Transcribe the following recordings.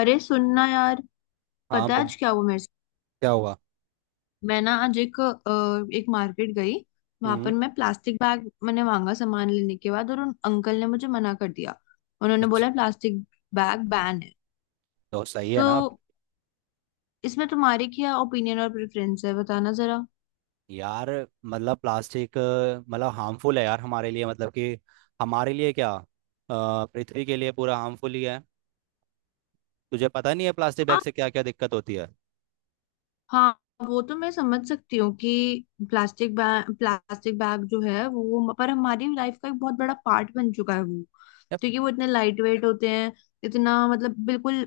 अरे सुनना यार। हाँ, पता है बहुत। आज क्या हुआ मेरे साथ। क्या हुआ। मैं ना आज एक मार्केट गई। वहां हम्म। पर मैं प्लास्टिक बैग मैंने मांगा सामान लेने के बाद और उन अंकल ने मुझे मना कर दिया। उन्होंने अच्छा। बोला प्लास्टिक बैग बैन है। तो सही है तो ना। इसमें तुम्हारी क्या ओपिनियन और प्रेफरेंस है बताना जरा। यार मतलब प्लास्टिक हार्मफुल है यार हमारे लिए मतलब कि, हमारे लिए क्या पृथ्वी के लिए पूरा हार्मफुल ही है। तुझे पता नहीं है प्लास्टिक बैग हाँ, से क्या क्या दिक्कत होती है। हाँ, वो तो मैं समझ सकती हूँ कि प्लास्टिक बैग जो है वो पर हमारी लाइफ का एक बहुत बड़ा पार्ट बन चुका है वो। यार, क्योंकि वो इतने लाइट वेट होते हैं। इतना मतलब बिल्कुल,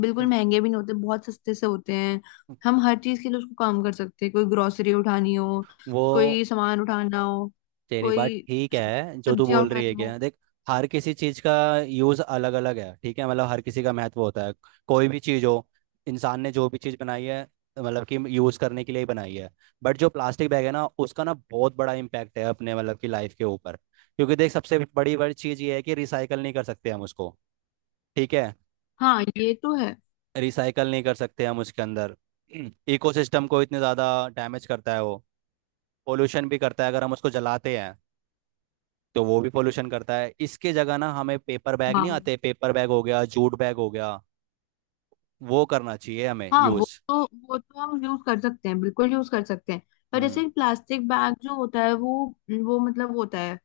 बिल्कुल महंगे भी नहीं होते, बहुत सस्ते से होते हैं। हम हर चीज के लिए उसको काम कर सकते हैं। कोई ग्रोसरी उठानी हो, वो कोई सामान उठाना हो, तेरी बात कोई ठीक है जो तू सब्जियां बोल रही है, उठानी हो। क्या, देख। हर किसी चीज का यूज अलग अलग है, ठीक है। मतलब हर किसी का महत्व होता है। कोई भी चीज हो, इंसान ने जो भी चीज बनाई है मतलब कि यूज करने के लिए ही बनाई है। बट जो प्लास्टिक बैग है ना, उसका ना बहुत बड़ा इम्पैक्ट है अपने मतलब की लाइफ के ऊपर। क्योंकि देख, सबसे बड़ी बड़ी चीज ये है कि रिसाइकल नहीं कर सकते हम उसको, ठीक है। हाँ ये तो है। रिसाइकल नहीं कर सकते हम उसके अंदर। इकोसिस्टम को इतने ज्यादा डैमेज करता है वो। पोल्यूशन भी करता है अगर हम उसको जलाते हैं तो वो भी पोल्यूशन करता है। इसके जगह ना, हमें पेपर बैग नहीं हाँ, आते पेपर बैग हो गया, जूट बैग हो गया, वो करना चाहिए हमें हाँ, वो यूज। तो वो तो हम यूज कर सकते हैं, बिल्कुल यूज कर सकते हैं। पर हम्म। जैसे प्लास्टिक बैग जो होता है वो होता है,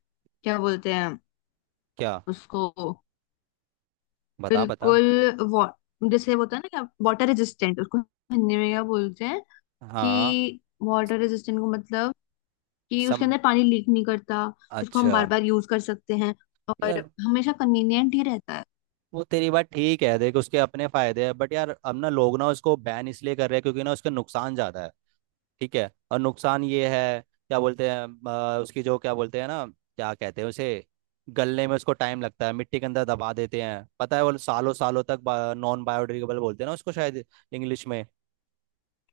क्या बोलते हैं क्या। उसको, बता बता। बिल्कुल वा, जैसे वो होता है ना क्या वाटर रेजिस्टेंट, उसको हिंदी में क्या बोलते हैं हाँ। कि वाटर रेजिस्टेंट को मतलब कि सम। उसके अंदर पानी लीक नहीं करता। उसको हम अच्छा। बार बार यूज कर सकते हैं और यार हमेशा कन्वीनियंट ही रहता है। वो तेरी बात ठीक है देख, उसके अपने फायदे हैं। बट यार अब ना लोग ना उसको बैन इसलिए कर रहे हैं क्योंकि ना उसका नुकसान ज्यादा है, ठीक है। और नुकसान ये है, क्या बोलते हैं, उसकी जो क्या बोलते हैं ना, क्या कहते हैं उसे, गलने में उसको टाइम लगता है। मिट्टी के अंदर दबा देते हैं, पता है वो सालों सालों तक। नॉन बायोडिग्रेडेबल बोलते हैं ना उसको शायद, इंग्लिश में।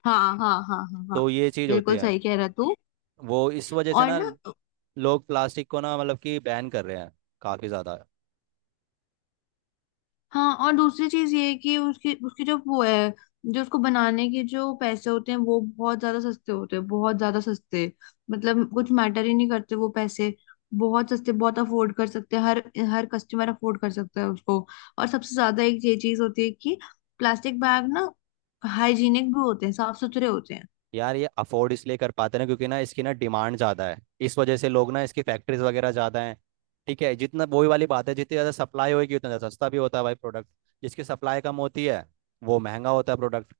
हाँ, हाँ, हाँ, हाँ, हाँ, तो ये चीज़ होती बिल्कुल है। सही कह रहा तू। वो इस वजह से और ना ना लोग प्लास्टिक को ना मतलब कि बैन कर रहे हैं काफ़ी ज़्यादा। हाँ, और दूसरी चीज ये है कि उसकी उसकी जो वो है, जो उसको बनाने के जो पैसे होते हैं वो बहुत ज्यादा सस्ते होते हैं, बहुत ज्यादा सस्ते। मतलब कुछ मैटर ही नहीं करते वो पैसे। बहुत सस्ते, बहुत अफोर्ड कर सकते हैं, हर हर कस्टमर अफोर्ड कर सकता है उसको। और सबसे ज्यादा एक ये चीज होती है कि प्लास्टिक बैग ना हाइजीनिक भी होते हैं, साफ सुथरे होते हैं। यार ये अफोर्ड इसलिए कर पाते ना क्योंकि ना इसकी ना डिमांड ज़्यादा है, इस वजह से। लोग ना इसकी फैक्ट्रीज वगैरह ज़्यादा हैं, ठीक है। जितना वही वाली बात है, जितनी ज़्यादा सप्लाई होगी उतना ज़्यादा सस्ता भी होता है भाई प्रोडक्ट। जिसकी सप्लाई कम होती है वो महंगा होता है प्रोडक्ट।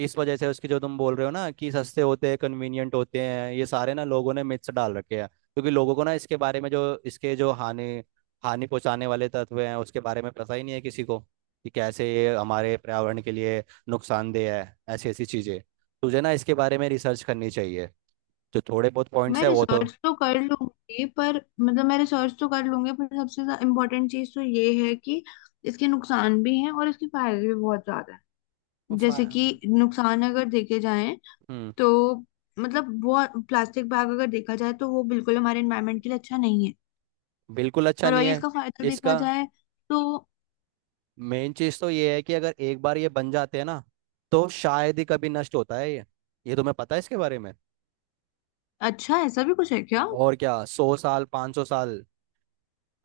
इस वजह से उसके जो तुम बोल रहे हो ना कि सस्ते होते हैं कन्वीनियंट होते हैं, ये सारे ना लोगों ने मिथ्स डाल रखे हैं। क्योंकि लोगों को ना इसके बारे में जो इसके जो हानि हानि पहुंचाने वाले तत्व हैं उसके बारे में पता ही नहीं है किसी को, कि कैसे ये हमारे पर्यावरण के लिए नुकसानदेह है, ऐसी ऐसी चीज़ें। तुझे ना इसके बारे में रिसर्च करनी चाहिए, जो थोड़े बहुत पॉइंट्स है वो तो। मैं रिसर्च तो कर लूंगी पर सबसे इम्पोर्टेंट चीज तो ये है कि इसके नुकसान भी हैं और इसके फायदे भी बहुत ज्यादा वो हैं। जैसे फा- कि नुकसान अगर देखे जाएं हम्म। तो मतलब वो, प्लास्टिक बैग अगर देखा जाए तो वो बिल्कुल हमारे एनवायरनमेंट के लिए अच्छा नहीं है। बिल्कुल अच्छा पर नहीं वही है इसका फायदा देखा इसका। जाए तो। मेन चीज़ तो ये है कि अगर एक बार ये बन जाते हैं ना तो शायद ही कभी नष्ट होता है ये। ये तुम्हें पता है इसके बारे में। अच्छा ऐसा भी कुछ है क्या? और क्या, 100 साल, 500 साल,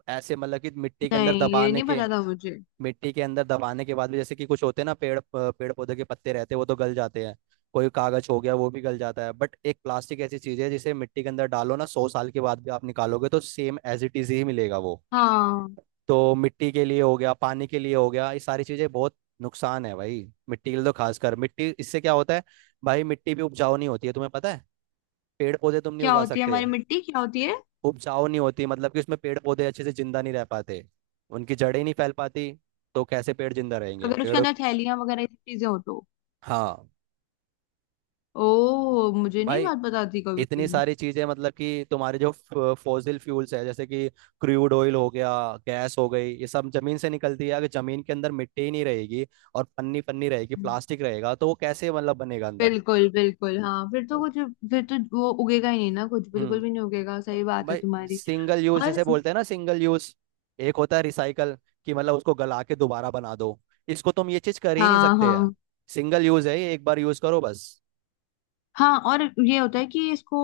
ऐसे मतलब कि मिट्टी के अंदर नहीं, ये दबाने नहीं के। पता था मुझे। मिट्टी के अंदर दबाने के बाद भी जैसे कि कुछ होते हैं ना पेड़ पेड़ पौधे के पत्ते रहते हैं, वो तो गल जाते हैं। कोई कागज हो गया वो भी गल जाता है। बट एक प्लास्टिक ऐसी चीज है जिसे मिट्टी के अंदर डालो ना, 100 साल के बाद भी आप निकालोगे तो सेम एज इट इज ही मिलेगा वो। हाँ। तो मिट्टी के लिए हो गया, पानी के लिए हो गया, ये सारी चीजें बहुत नुकसान है भाई। मिट्टी के लिए तो खासकर, मिट्टी इससे क्या होता है भाई, मिट्टी भी उपजाऊ नहीं होती है, तुम्हें पता है। पेड़ पौधे तुम नहीं क्या उगा होती है सकते। हमारी मिट्टी, क्या होती है? उपजाऊ नहीं होती मतलब कि उसमें पेड़ पौधे अच्छे से जिंदा नहीं रह पाते, उनकी जड़ें नहीं फैल पाती, तो कैसे पेड़ जिंदा रहेंगे, अगर उसके पेड़ों। अंदर थैलियां वगैरह ये सब चीजें हो तो। हाँ। ओ मुझे नहीं भाई बात पता थी कभी इतनी भी। सारी चीजें मतलब कि तुम्हारे जो फॉसिल फ्यूल्स है, जैसे कि क्रूड ऑयल हो गया, गैस हो गई, ये सब जमीन से निकलती है। अगर जमीन के अंदर मिट्टी ही नहीं रहेगी और पन्नी पन्नी रहेगी, हम्म, प्लास्टिक रहेगा तो वो कैसे मतलब बनेगा अंदर। बिल्कुल बिल्कुल, हाँ, फिर तो वो उगेगा ही नहीं ना, कुछ बिल्कुल हम्म। भी नहीं उगेगा, सही बात है भाई तुम्हारी। सिंगल यूज और जैसे बोलते हैं ना, सिंगल यूज। एक होता है रिसाइकल, कि मतलब उसको गला के दोबारा बना दो, इसको तुम ये चीज कर ही नहीं हाँ, सकते हैं। हाँ, सिंगल यूज है ये, एक बार यूज करो बस। हाँ, और ये होता है कि इसको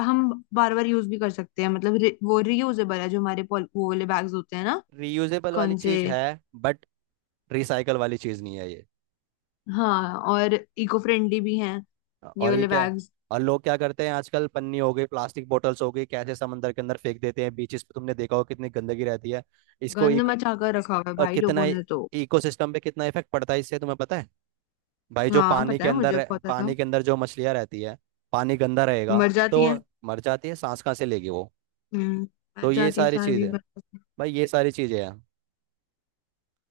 हम बार बार यूज भी कर सकते हैं, मतलब वो रियूजेबल है, जो हमारे वो वाले बैग्स होते हैं ना। रीयूजेबल वाली कौन से? चीज है बट रिसाइकल वाली चीज नहीं है ये। हाँ, और इको फ्रेंडली भी हैं ये और ये वाले क्या, बैग्स। और लोग क्या करते हैं आजकल, पन्नी हो गई, प्लास्टिक बोटल्स हो गई, कैसे समंदर के अंदर फेंक देते हैं, बीचेस पे तुमने देखा हो कितनी गंदगी रहती है। इसको गंद एक, मचा कर रखा हुआ है और भाई कितना, लोगों ने तो। इकोसिस्टम पे कितना इफेक्ट पड़ता है इससे, तुम्हें पता है। भाई जो हाँ पानी पता के है, अंदर मुझे पता था। पानी के अंदर जो मछलियाँ रहती है, पानी गंदा रहेगा मर तो जाती है। मर जाती है, सांस कहाँ से लेगी वो। हम्म। मर तो ये जाती है, सारी सारी चीज़ भी है मर जाती है। भाई, ये सारी चीज़ें हैं,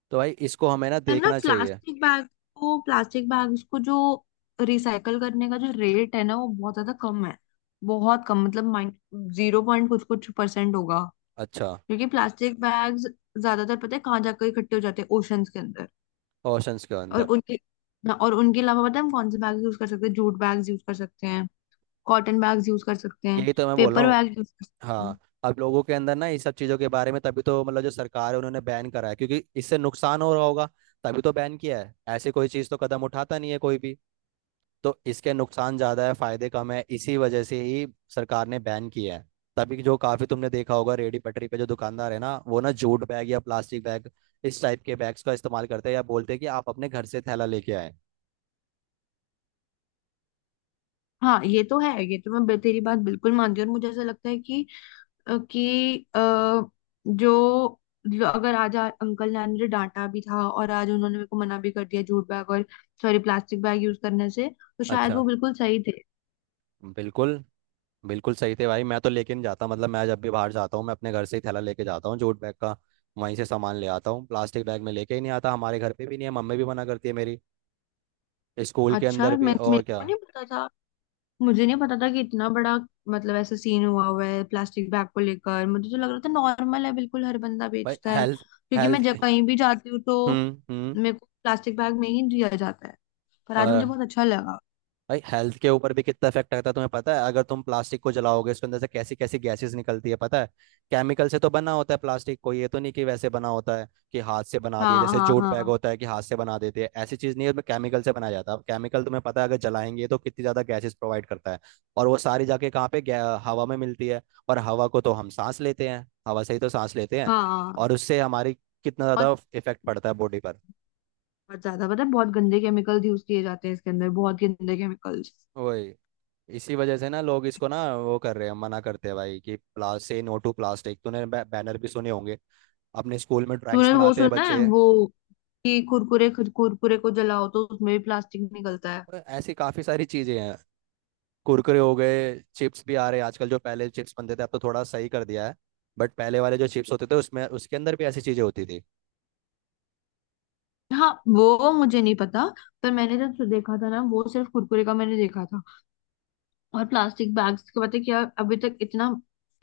तो भाई इसको हमें ना पर ना देखना चाहिए। प्लास्टिक बैग को, प्लास्टिक बैग्स को जो रिसाइकल करने का जो रेट है ना वो बहुत ज्यादा कम है। बहुत कम, मतलब माइन, जीरो पॉइंट कुछ कुछ परसेंट होगा। अच्छा। क्योंकि प्लास्टिक बैग्स ज्यादातर पता है कहाँ जाकर इकट्ठे हो जाते हैं, ओशंस के अंदर। ओशंस के और अंदर। उनके हाँ, और उनके अलावा पता है हम कौन से बैग यूज कर सकते हैं, जूट बैग्स यूज कर सकते हैं, कॉटन बैग्स यूज कर सकते हैं, यही तो मैं बोल रहा पेपर हूँ। बैग यूज कर सकते हैं। हाँ अब लोगों के अंदर ना इस सब चीज़ों के बारे में, तभी तो मतलब जो सरकार है उन्होंने बैन करा है क्योंकि इससे नुकसान हो रहा होगा, तभी तो बैन किया है। ऐसे कोई चीज़ तो कदम उठाता नहीं है कोई भी, तो इसके नुकसान ज्यादा है फायदे कम है इसी वजह से ही सरकार ने बैन किया है। तभी जो काफी तुमने देखा होगा रेडी पटरी पे जो दुकानदार है ना, वो ना जूट बैग या प्लास्टिक बैग, इस टाइप के बैग्स का इस्तेमाल करते हैं, या बोलते हैं कि आप अपने घर से थैला लेके आए। हाँ ये तो है, ये तो मैं तेरी बात बिल्कुल मानती हूँ, और मुझे ऐसा लगता है कि अ, कि अ, जो, जो अगर आज अंकल ने आज मुझे डांटा भी था और आज उन्होंने मेरे को मना भी कर दिया जूट बैग और सॉरी प्लास्टिक बैग यूज करने से, तो शायद अच्छा। वो बिल्कुल सही थे। बिल्कुल। बिल्कुल सही थे भाई। मैं तो लेकिन जाता, मतलब मैं जब भी बाहर जाता हूँ मैं अपने घर से ही थैला लेके जाता हूँ जूट बैग का। वहीं से सामान ले आता हूँ, प्लास्टिक बैग में लेके ही नहीं आता। हमारे घर पे भी नहीं है, मम्मी भी मना करती है मेरी, स्कूल के अच्छा, अंदर भी, मैं और मेरे क्या। को नहीं पता था, मुझे नहीं पता था कि इतना बड़ा, मतलब ऐसा सीन हुआ हुआ है प्लास्टिक बैग को लेकर। मुझे तो लग रहा था नॉर्मल है, बिल्कुल हर बंदा भाई बेचता है, हेल्थ, क्योंकि हेल्थ मैं जब के। कहीं भी जाती हूँ तो हम्म। हम्म। मेरे को प्लास्टिक बैग में ही दिया जाता है। पर आज मुझे और बहुत अच्छा लगा। भाई हेल्थ के ऊपर भी कितना इफेक्ट आता है तुम्हें पता है, अगर तुम प्लास्टिक को जलाओगे उसके अंदर से कैसी कैसी गैसेस निकलती है पता है। केमिकल से तो बना होता है प्लास्टिक, कोई ये तो नहीं कि वैसे बना होता है कि हाथ से बना दिया। हाँ, जैसे हाँ, जूट बैग हाँ, होता है कि हाथ से बना देते हैं, ऐसी चीज़ नहीं है उसमें, केमिकल से बनाया जाता है। अब केमिकल तुम्हें पता है अगर जलाएंगे तो कितनी ज़्यादा गैसेस प्रोवाइड करता है। और वो सारी जाके कहाँ पे हवा में मिलती है, और हवा को तो हम सांस लेते हैं, हवा से ही तो सांस लेते हैं, हाँ, हाँ। और उससे हमारी, कितना बहुत, ज़्यादा इफेक्ट पड़ता है बॉडी पर। बहुत ज्यादा पता है, बहुत गंदे केमिकल्स यूज किए जाते हैं इसके अंदर, बहुत गंदे केमिकल्स। वही, इसी वजह से ना लोग इसको ना वो कर रहे हैं, मना करते हैं भाई कि प्लास से नो टू प्लास्टिक, तूने बैनर भी सुने होंगे, अपने स्कूल में तूने ड्राइंग्स वो बनाते हैं सुना है बच्चे। वो कि कुरकुरे, कुरकुरे को जलाओ तो उसमें भी प्लास्टिक निकलता है। और ऐसी काफ़ी सारी चीज़ें हैं, कुरकुरे हो गए, चिप्स भी आ रहे हैं आजकल जो, पहले चिप्स बनते थे अब तो थोड़ा सही कर दिया है, बट पहले वाले जो चिप्स होते थे उसमें, उसके अंदर भी ऐसी चीज़ें होती थी। हाँ वो मुझे नहीं पता, पर मैंने जब देखा था ना, वो सिर्फ कुरकुरे का मैंने देखा था। और प्लास्टिक बैग्स का पता है क्या, अभी तक इतना,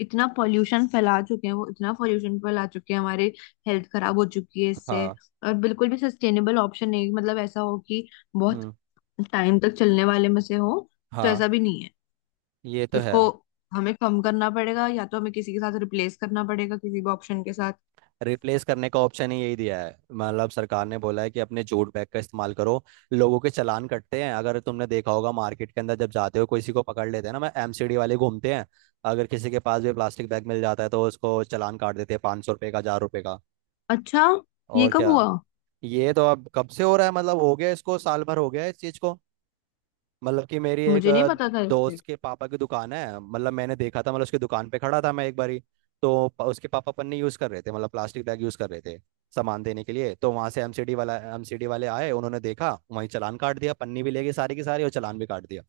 इतना पॉल्यूशन फैला चुके हैं वो, इतना पॉल्यूशन फैला चुके हैं, हमारे हेल्थ खराब हो चुकी है इससे। हाँ। और बिल्कुल भी सस्टेनेबल ऑप्शन नहीं, मतलब ऐसा हो कि बहुत हम्म। टाइम तक चलने वाले में से हो, तो हाँ ऐसा भी नहीं है। ये तो है। उसको हमें कम करना पड़ेगा, या तो हमें किसी के साथ रिप्लेस करना पड़ेगा, किसी भी ऑप्शन के साथ। रिप्लेस करने का ऑप्शन ही यही दिया है, मतलब सरकार ने बोला है कि अपने जूट बैग का इस्तेमाल करो। लोगों के चालान कटते हैं, अगर तुमने देखा होगा मार्केट के अंदर जब जाते हो किसी को पकड़ लेते हैं ना, मैं एमसीडी वाले घूमते हैं, अगर किसी के पास भी प्लास्टिक बैग मिल जाता है तो उसको चालान काट देते हैं 500 रुपये का, 1,000 रुपये का, अच्छा, ये और कब क्या। हुआ? ये तो अब कब से हो रहा है, मतलब हो गया इसको साल भर हो गया इस चीज को। मतलब कि मेरी एक मुझे नहीं पता था इससे। दोस्त के पापा की दुकान है, मतलब मैंने देखा था, मतलब उसकी दुकान पे खड़ा था मैं एक बारी, तो उसके पापा पन्नी यूज़ कर रहे थे, मतलब प्लास्टिक बैग यूज़ कर रहे थे सामान देने के लिए, तो वहाँ से एमसीडी वाला, एमसीडी वाले आए, उन्होंने देखा वहीं चालान काट दिया, पन्नी भी ले गए सारी की सारी और चालान भी काट दिया।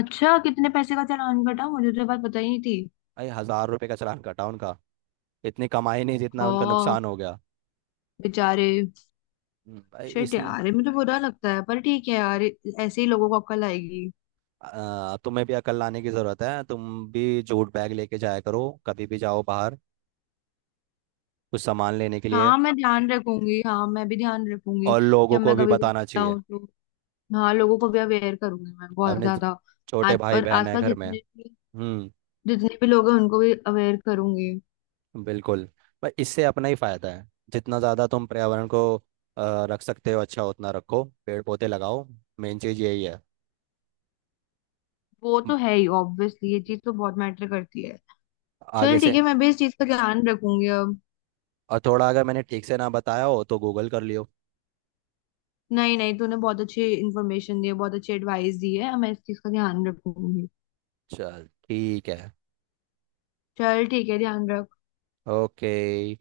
अच्छा, कितने पैसे का चालान कटा? मुझे तो ये बात पता ही नहीं थी। भाई 1,000 रुपए का चालान कटा उनका, इतनी कमाई नहीं जितना उनका हाँ, नुकसान हो गया। बेचारे। भाई शिट इसलिए यार, ये मुझे बुरा लगता है, पर ठीक है यार, ऐसे ही लोगों को अक्ल आएगी। तुम्हें भी अकल लाने की ज़रूरत है, तुम भी जूट बैग लेके जाया करो, कभी भी जाओ बाहर कुछ सामान लेने के लिए, हाँ मैं ध्यान रखूंगी, हाँ मैं भी ध्यान रखूंगी और लोगों जब को मैं भी कभी भी बताना चाहिए। जाऊँ तो। हाँ लोगों को भी अवेयर करूंगी मैं, बहुत अपने ज- ज्यादा छोटे आज, भाई और बहन है आसपास घर में। जितने भी हम्म। जितने भी लोग हैं उनको भी अवेयर करूंगी। बिल्कुल। भाई इससे अपना ही फायदा है, जितना ज़्यादा तुम पर्यावरण को रख सकते हो अच्छा उतना रखो, पेड़ पौधे लगाओ, मेन चीज़ यही है। वो तो म, है ही ऑब्वियसली, ये चीज तो बहुत मैटर करती है। आगे चल ठीक से। है, मैं भी इस चीज का ध्यान रखूंगी अब। और थोड़ा अगर मैंने ठीक से ना बताया हो तो गूगल कर लियो। नहीं नहीं, तूने बहुत अच्छी इन्फॉर्मेशन दी है, बहुत अच्छी एडवाइस दी है, अब मैं इस चीज का ध्यान रखूंगी। चल ठीक है। चल ठीक है, ध्यान रख। ओके।